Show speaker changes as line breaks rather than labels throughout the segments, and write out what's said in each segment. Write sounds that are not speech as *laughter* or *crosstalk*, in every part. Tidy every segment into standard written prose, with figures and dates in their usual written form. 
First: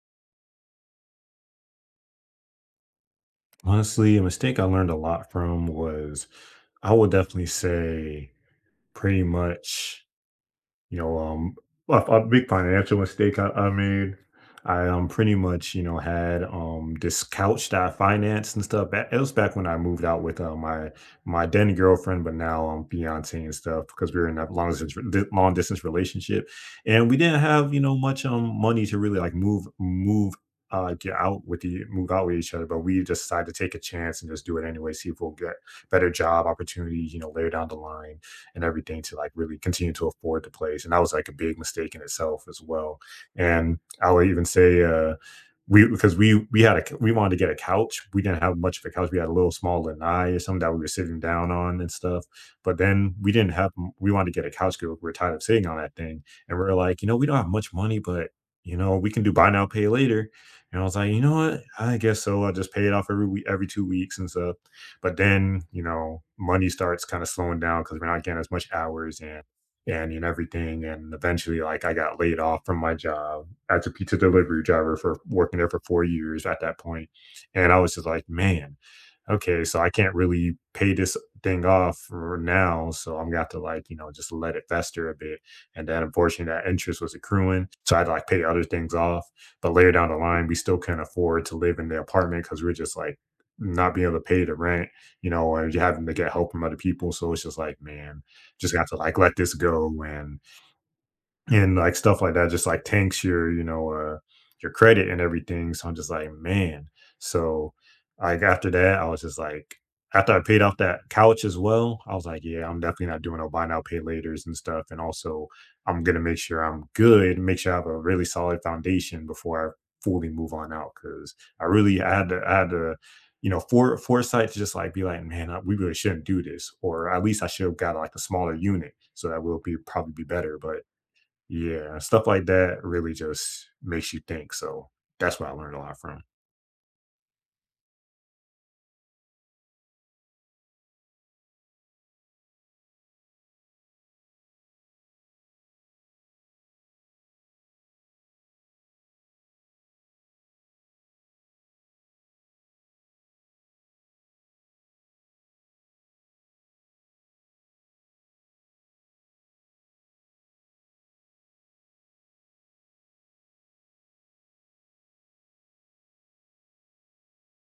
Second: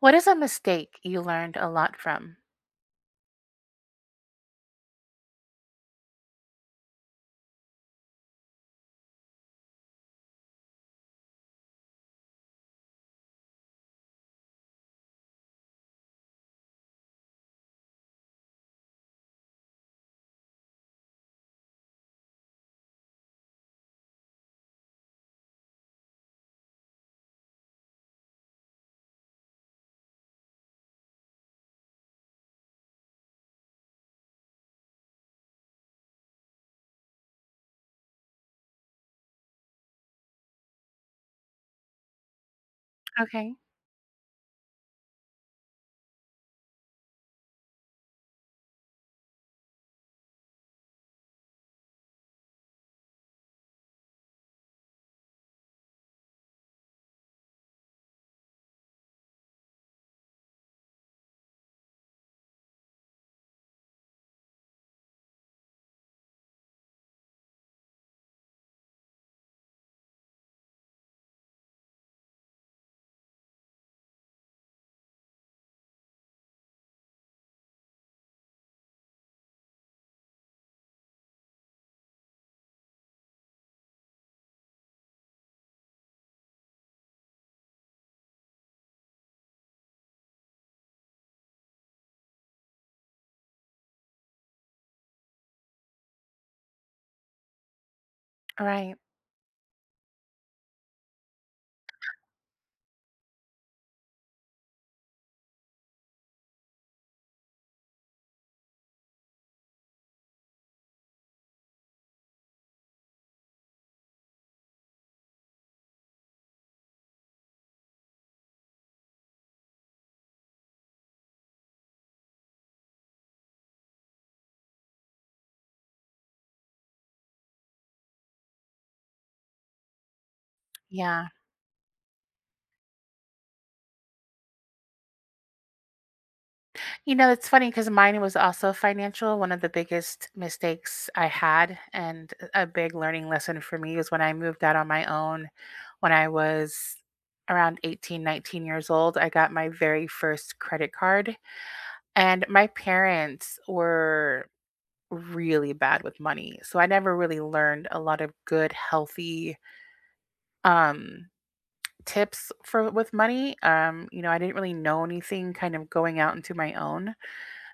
What is a mistake you learned a lot from?
Honestly, a mistake I learned a lot from was I would definitely say pretty much you know, a big financial mistake I made. I pretty much had this couch that I financed and stuff. It was back when I moved out with my then girlfriend, but now fiance and stuff because we were in a long distance relationship, and we didn't have much money to really like move out with each other. But we just decided to take a chance and just do it anyway, see if we'll get better job opportunities, you know, later down the line and everything to like really continue to afford the place. And that was like a big mistake in itself as well.
Okay.
And I would even say, we because we had a we wanted to get a couch. We didn't have much of a couch. We had a little small lanai or something that we were sitting down on and stuff. But then we didn't have we wanted to get a couch because we were tired of sitting on that thing. And we are like, you know, we don't have much money, but you know, we can do buy now, pay later. And I was like, you know what? I guess so. I'll just pay it off every week, every 2 weeks and stuff. But then, you know, money starts kind of slowing down because we're not getting as much hours and everything. And eventually, like I got laid off from my job as a pizza delivery driver for working there for 4 years at that point. And I was just like, man, okay, so I can't really pay this thing off for now. So I'm gonna have to like, you know, just let it fester a bit. And then unfortunately that interest was accruing. So I had to like pay other things off. But later down the line, we still can't afford to live in the apartment because we're just like not being able to pay the rent, or you're having to get help from other people. So it's just like, man, just got
Right.
to like let this go and like stuff like that just like tanks your your credit and everything, so I'm just like, man so like after that I was just like after I paid off that couch as well I was like, yeah, I'm definitely not doing no buy now pay laters and stuff, and also I'm gonna make sure I'm good, make sure I have a really solid foundation before I fully move on out because I had to foresight to just like be like, we really shouldn't do this, or at least I should have got like a smaller unit, so that will be probably be better, but
Yeah.
yeah, stuff like that really just makes you think, so that's what I learned a lot from.
You know, it's funny because mine was also financial. One of the biggest mistakes I had, and a big learning lesson for me, was when I moved out on my own when I was around 18, 19 years old. I got my very first credit card, and my parents were really bad with money. So I never really learned a lot of good, healthy, um, tips for with money you know, I didn't really know anything kind of going out into my own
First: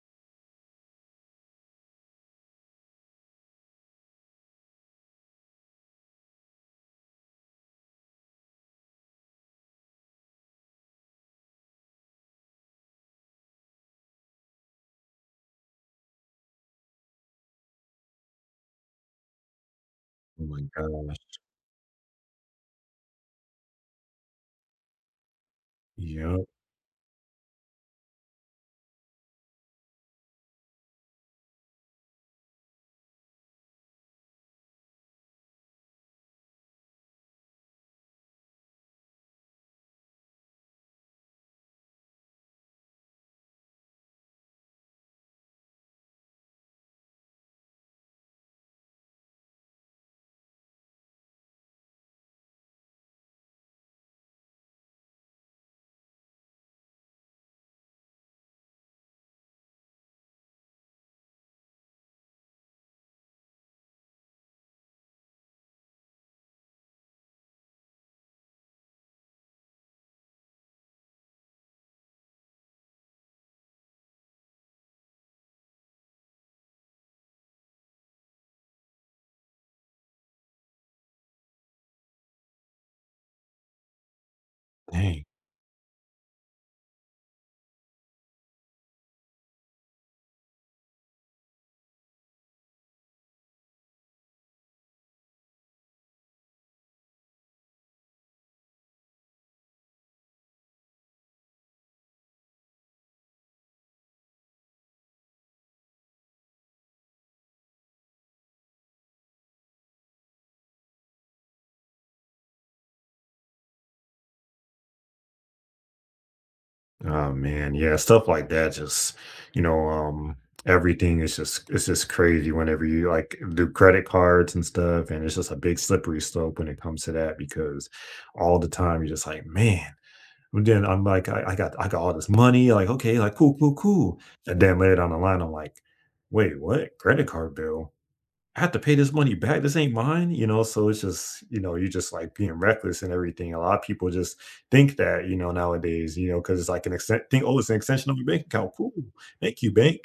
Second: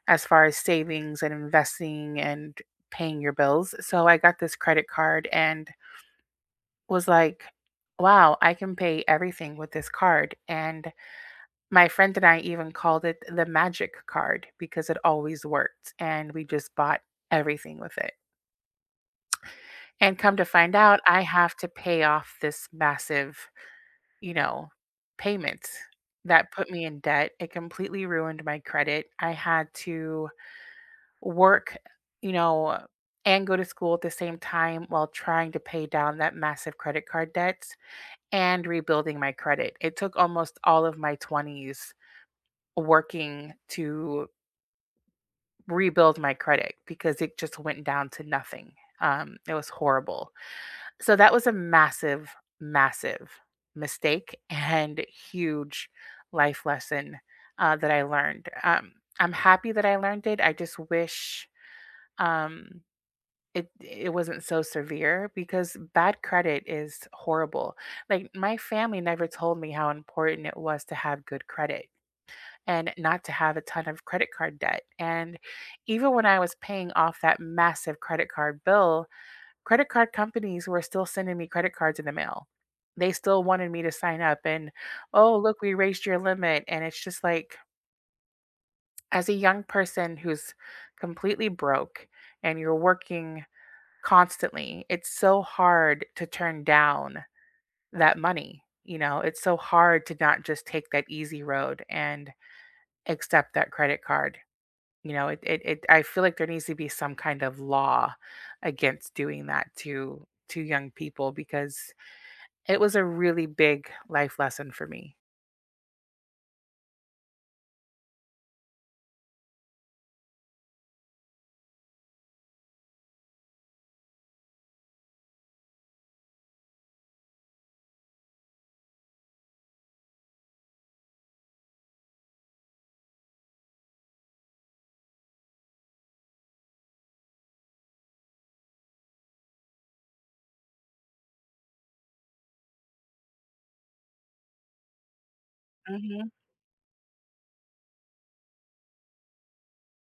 as far as savings and investing and paying your bills. So I got this credit card and was like, wow, I can pay everything with this card. And my friend and I even called it the magic card because it always worked, and we just bought everything with it. And come to
Oh my
find out
gosh.
I have to pay off this massive, you know, payments
Yep,
that put me in debt. It completely ruined my credit. I had to work, you know, and go to school at the same time while trying to pay down that massive credit card debts and rebuilding my credit. It took almost all of my 20s working to rebuild my credit because it just went down to nothing. It was horrible. So that was a massive, massive mistake *laughs* and huge life lesson that I learned. I'm happy that I learned it. I just wish, um, it wasn't so severe because bad credit is horrible. Like, my family never told me how important it was to have good credit and not to have a ton of credit card debt. And even when I was paying off that massive credit card bill, credit card companies were still sending me credit cards in the mail. They still wanted me to sign up and,
dang.
"Oh, look, we raised your limit." And it's just like, as a young person who's completely broke and you're working constantly, it's so hard to turn down that money. You know, it's so hard to not just take that easy road and accept that credit card. It I feel like there needs to be some kind of law against doing that to young people because it was a really big life lesson for me.
Oh, man, yeah, stuff like that just you know, um, everything is just it's just crazy whenever you, like, do credit cards and stuff, and it's just a big slippery slope when it comes to that because all the time you're just like, "Man," but then I'm like, I got all this money," like, "Okay," like, "Cool, cool, cool," and then later down the line, I'm like, "Wait, what? Credit card bill? I have to pay this money back. This ain't mine, you know. So it's just, you know, you're just like being reckless and everything. A lot of people just think that, you know, nowadays, you
Mhm.
know, because it's like an extent think, oh, it's an extension of your bank account. Cool. Thank you, bank.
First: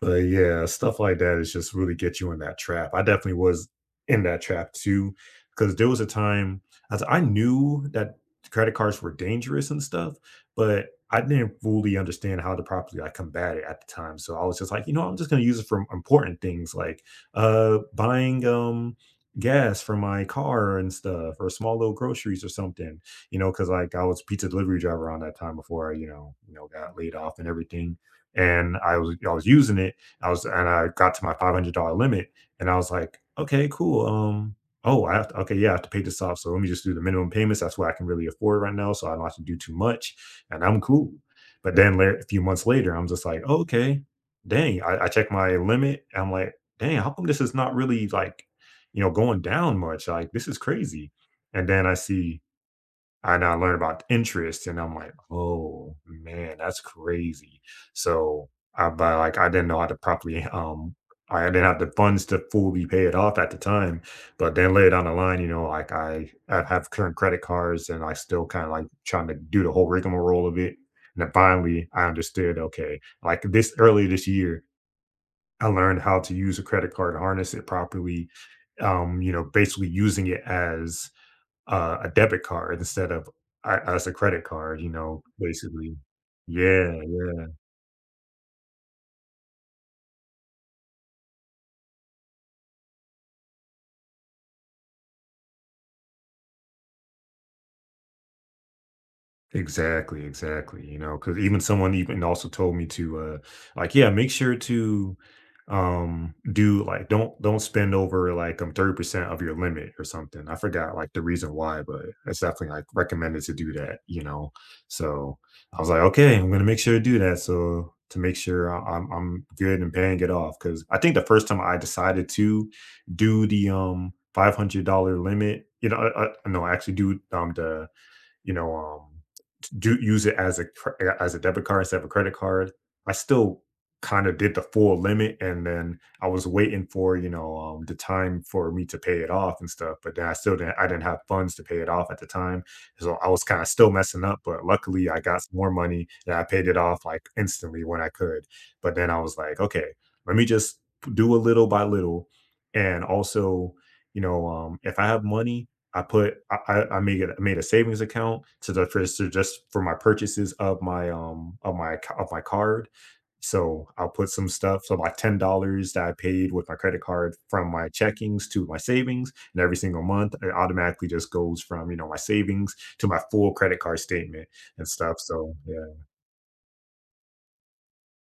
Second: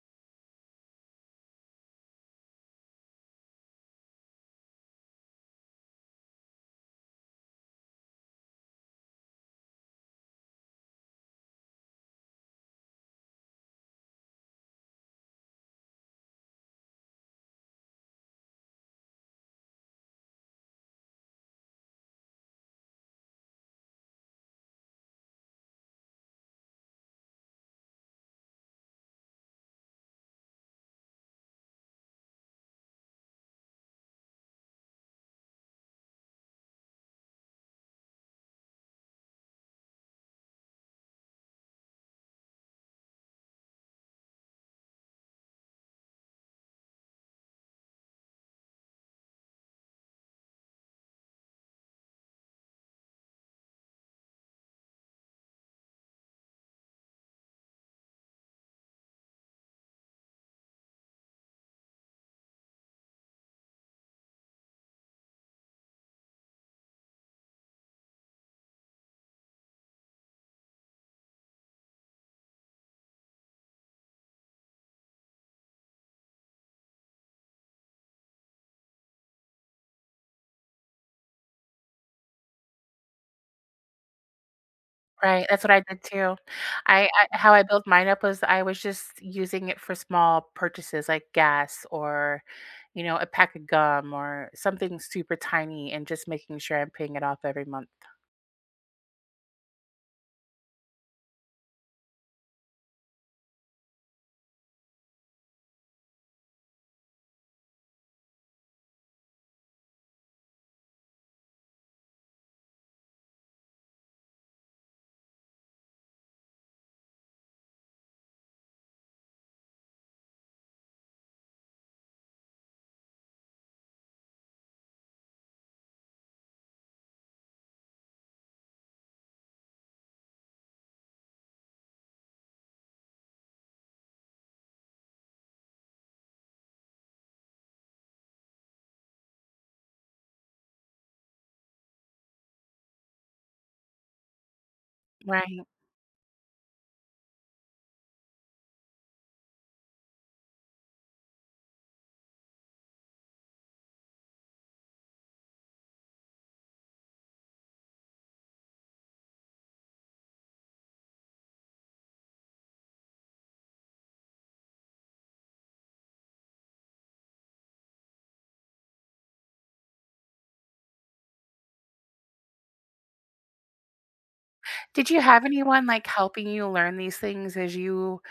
But yeah, stuff like that is just really get you in that trap. I definitely was in that trap too, because there was a time as I knew that credit cards were dangerous and stuff, but I didn't fully understand how to properly like combat it at the time. So I was just like, you know, I'm just gonna use it for important things like buying gas for my car and stuff or small little groceries or something, you know, because like I was pizza delivery driver on that time before I, got laid off and everything and I was using it. I was and I got to my $500 limit, and I was like, okay, cool. Oh, I have to, okay, yeah, I have to pay this off. So let me just do the minimum payments. That's what I can really afford right now. So I don't have to do too much, and I'm cool. But then a few months later, I'm just like, oh, okay, dang. I check my limit. And I'm like, dang, how come this is not really like, you know, going down much? Like this is crazy. And then I see and I learn about interest, and I'm like, "Oh, man, that's crazy." So, like, I didn't know how to properly, I didn't have the funds to fully pay it off at the time, but then later down the line, you know, like, I have current credit cards, and I still kinda, like, trying to do the whole rigmarole of it, and then finally, I understood, okay, like, this early this year, I learned how to use a credit card, harness it properly, you know, basically using it as a debit card instead of u us a credit card, you know,
Right, that's what I
basically.
did too.
Yeah,
I
yeah.
how I built mine up was I was just using it for small purchases like gas or, you know, a pack of gum or something super tiny, and just making sure I'm paying it off every month.
Exactly, exactly. You know, because even someone even also told me to like, yeah, make sure to do like don't spend over like 30% of your limit or something. I forgot like the reason why, but it's definitely like recommended to do that, you know. So I was like, okay, I'm gonna make sure to do that. So to make sure I'm good and paying it off. Cause I think the first time I decided to do the $500 limit, you know, no, actually do the you know um do use it as a as a debit card instead of a credit card. I still kind of did the full limit, and then I was waiting for the time for me to pay it off and stuff. But then I didn't have funds to pay it off at the time, so I was kind of still messing up. But luckily, I got some
Right.
more money and I paid it off like instantly when I could. But then I was like, okay, let me just do a little by little, and also if I have money. I put I made a savings account to the for so just for my purchases of my ca of my card. So, I'll put some stuff so like $10 that I paid with my credit card from my checkings to my savings, and every single month, it automatically just goes from, you know, my savings to my full credit card statement and
Did
stuff,
you have
so,
anyone
yeah.
like helping you learn these things as you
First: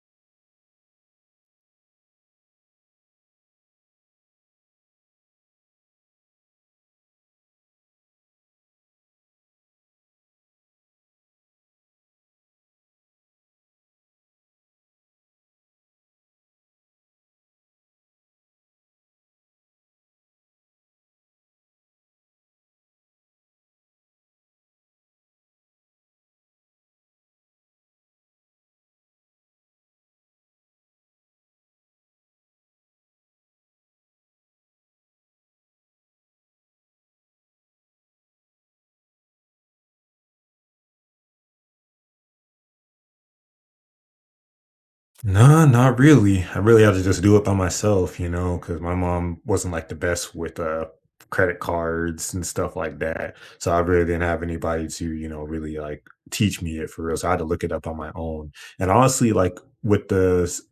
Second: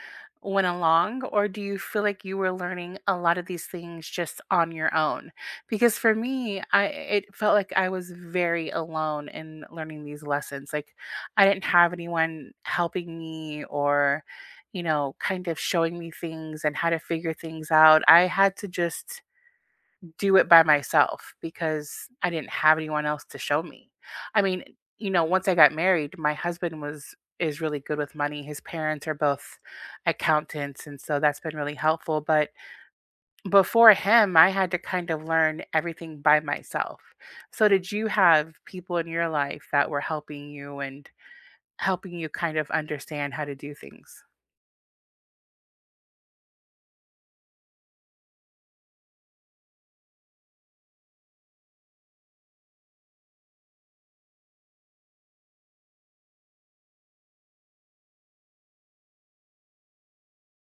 went along, or do you feel like you were learning a lot of these things just on your own? Because for me, I it felt like I was very alone in learning these lessons. Like, I didn't have anyone helping me or, you know, kind of showing me things and how to figure things out. I had to just do it by myself because I didn't have anyone else to show me. I mean, you know, once I got married, my husband was is really good with money. His parents are both accountants, and so that's been really helpful, but before him, I had to kind of learn everything by myself. So did you have people in your life that were helping you and helping you kind of understand how to do things?
No, not really. I really had to just do it by myself, you know, because my mom wasn't like the best with credit cards and stuff like that. So I really didn't have anybody to, you know, really like teach me it for real. So I had to look it up on my own. And honestly, like with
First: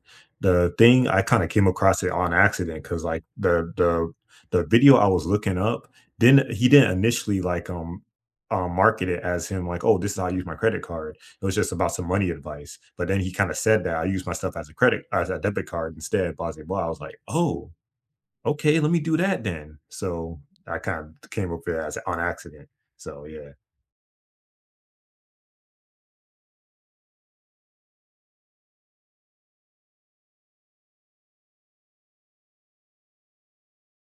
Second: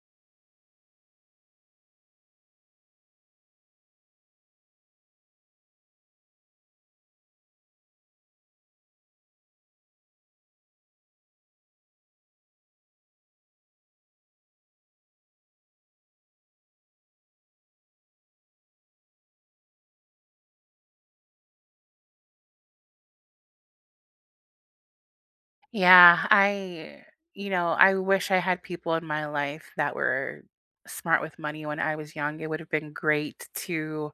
the thing, I kind of came across it on accident because like the video I was looking up didn't he didn't initially like market it as him like, oh, this is how I use my credit card. It was just about some money advice. But then he kind of said that I use my stuff as a as a debit card instead, blah, blah, blah. I was like, oh, okay, let me do that then. So I kind of came up with it as on accident. So yeah,
Yeah, I, you know, I wish I had people in my life that were smart with money when I was young. It would have been great to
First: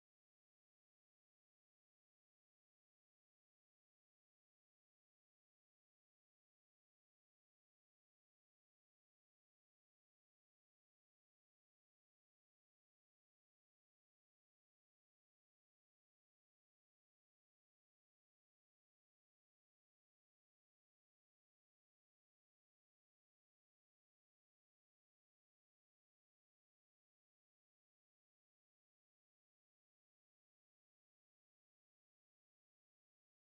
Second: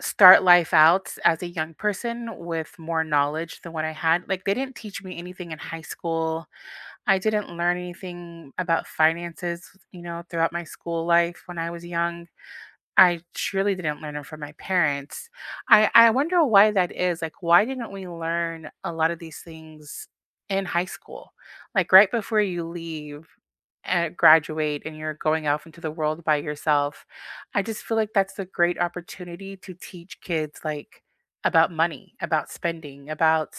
start life out as a young person with more knowledge than what I had. Like, they didn't teach me anything in high school. I didn't learn anything about finances, you know, throughout my school life when I was young. I truly didn't learn it from my parents. I wonder why that is. Like, why didn't we learn a lot of these things in high school? Like, right before you leave and graduate and you're going off into the world by yourself, I just feel like that's a great opportunity to teach kids, like, about money, about spending, about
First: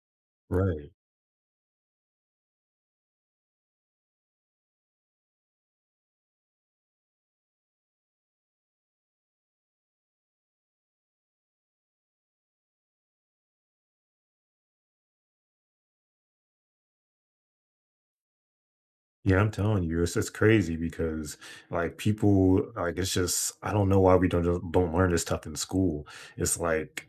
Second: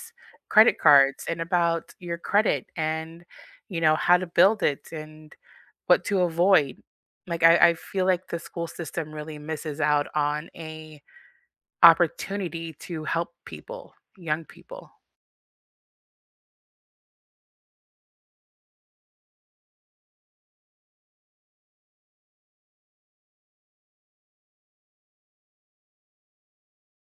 credit
right.
cards, and about your credit, and, you know, how to build it and what to avoid. I feel like the school system really misses out on a opportunity to help people, young people.
Yeah, I'm telling you, it's just crazy because like people, like it's just I don't know why we don't learn this stuff in school. It's like.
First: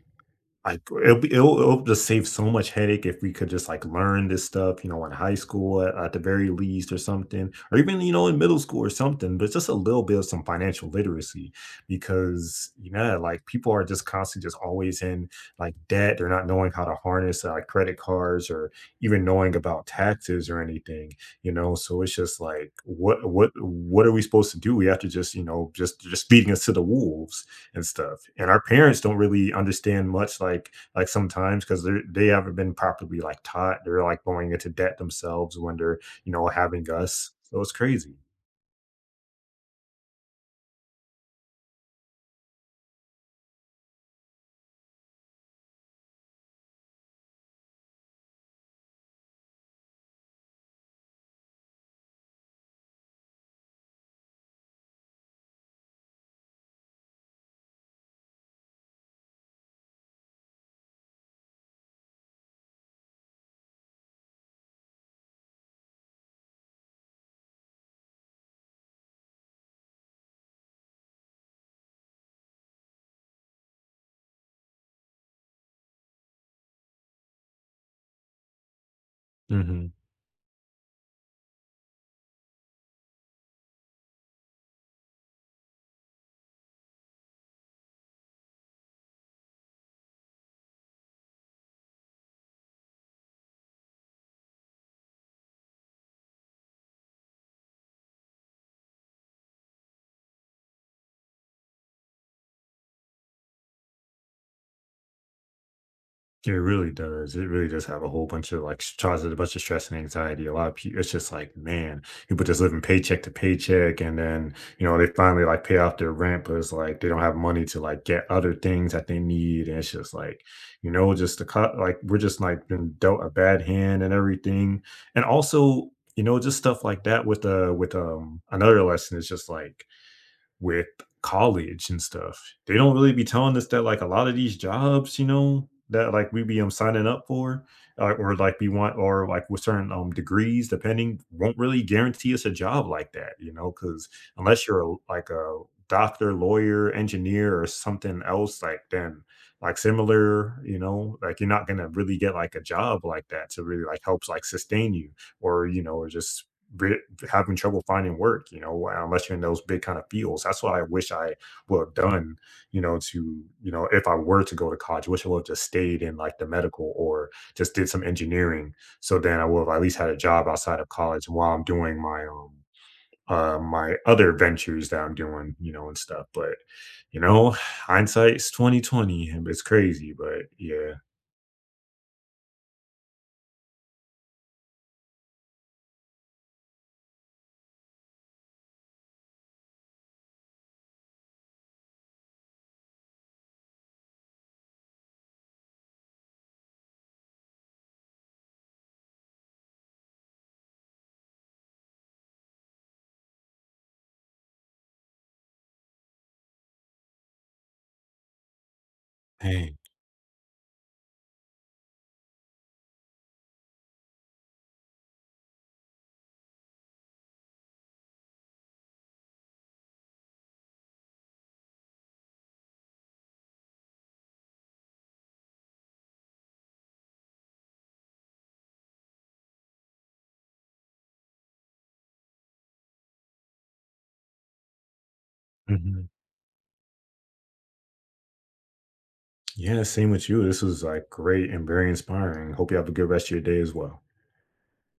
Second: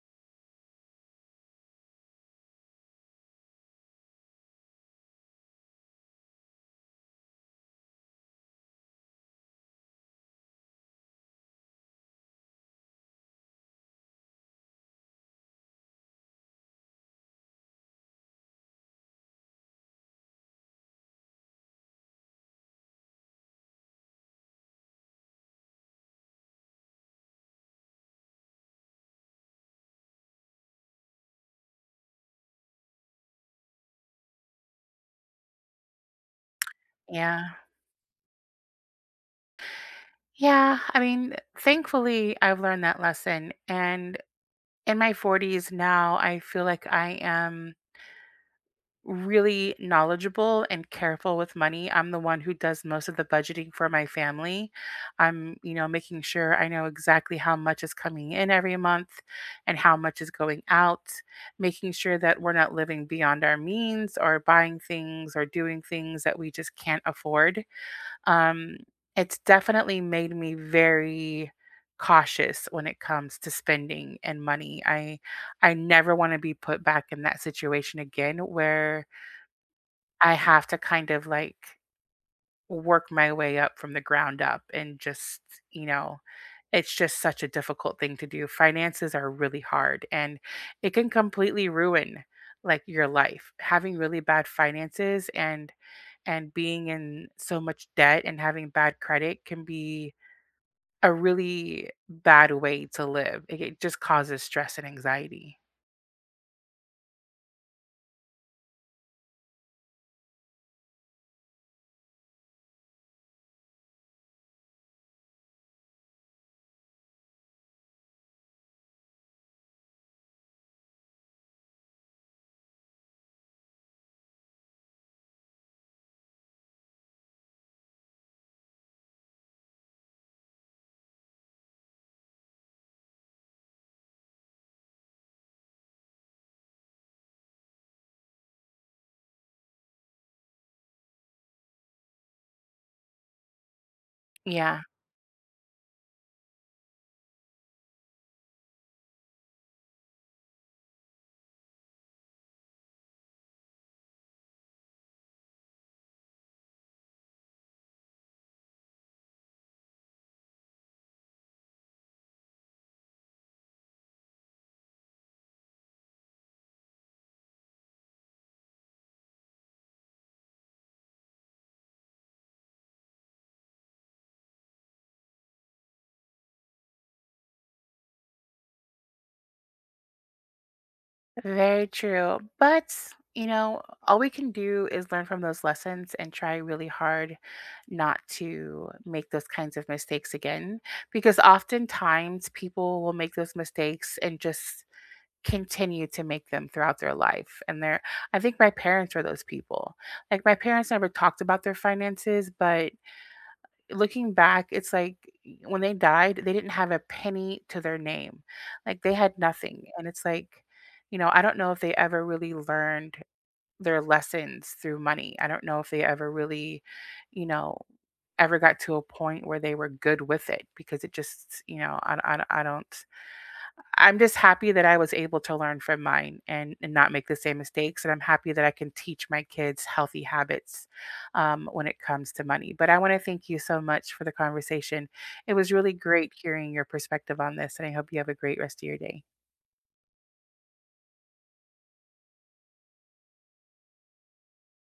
Like, it'll be it'll just save so much headache if we could just, like, learn this stuff, you know, in high school at the very least or something, or even, you know, in middle school or something, but just a little bit of some financial literacy because, you know, like, people are just constantly just always in, like, debt. They're not knowing how to harness, credit cards or even knowing about taxes or anything, you know? So it's just like, what are we supposed to do? We have to just, you know, just beating us to the wolves and stuff. And our parents don't really understand much, like sometimes because they haven't been properly like taught. They're like going into debt themselves when they're you know having us.
Yeah.
So it's crazy.
Yeah. I mean, thankfully I've learned that lesson. And in my forties now, I feel like I am really knowledgeable and careful with money. I'm the one who does most of the budgeting for my family. I'm, you know, making sure I know exactly how much is coming in every month and how much is going out, making sure that we're not living beyond our means or buying things or doing things that we just can't afford. Um, it's definitely made me very cautious when it comes to spending and money. I never want to be put back in that situation again where I have to kind of like work my way up from the ground up, and just, you know, it's just such a difficult thing to do. Finances are really hard, and it can completely ruin like your life. Having really bad finances and being in so much debt and having bad credit can be a really bad way to live. It just causes stress and anxiety.
It really does. It really does have a whole bunch of like causes a bunch of stress and anxiety. A lot of people, it's just like, man, people just living paycheck to paycheck, and then you know they finally like pay off their rent, but it's like they don't have money to like get other things that they need, and it's just like, you know, just the cut. Like we're just like been dealt a bad hand and everything, and also you know just stuff like that with another lesson is just like with college and stuff. They don't really be telling us that like a lot of these jobs, you know, that like we be signing up for, or like we want, or like with certain degrees, depending, won't really guarantee us a job like that, you know, because unless
Yeah.
you're like a doctor, lawyer, engineer, or something else, like then like similar, you know, like you're not gonna really get like a job like that to really like helps like sustain you, or you know, or just having trouble finding work, you know, unless you're in those big kind of fields. That's what I wish I would have done, you know, to, you know, if I were to go to college, I wish I would have just stayed in like the medical or just did some engineering. So then I would have at least had a job outside of college while I'm doing my my other ventures that I'm doing, you know, and stuff. But you know, hindsight's 2020. It's crazy, but yeah.
Very true. But, you know, all we can do is learn from those lessons and try really hard not to make those kinds of mistakes again. Because oftentimes people will make those mistakes and just continue to make them throughout their life. I think my parents were those people. Like, my parents never talked about their finances, but looking back, it's like when they died, they didn't have a penny to their name. Like, they had
Hey.
nothing. And it's like, you know, I don't know if they ever really learned their lessons through money. I don't know if they ever really, you know, ever got to a point where they were good with it because it just, you know, I don't. I'm just happy that I was able to learn from mine, and not make the same mistakes. And I'm happy that I can teach my kids healthy habits, when it comes to money. But I want to thank you so much for the conversation. It was really
Hmm.
great hearing your perspective on this. And I hope you have a great rest of your day.
Yeah, same with you. This was like great and very inspiring. Hope you have a good rest of your day as well.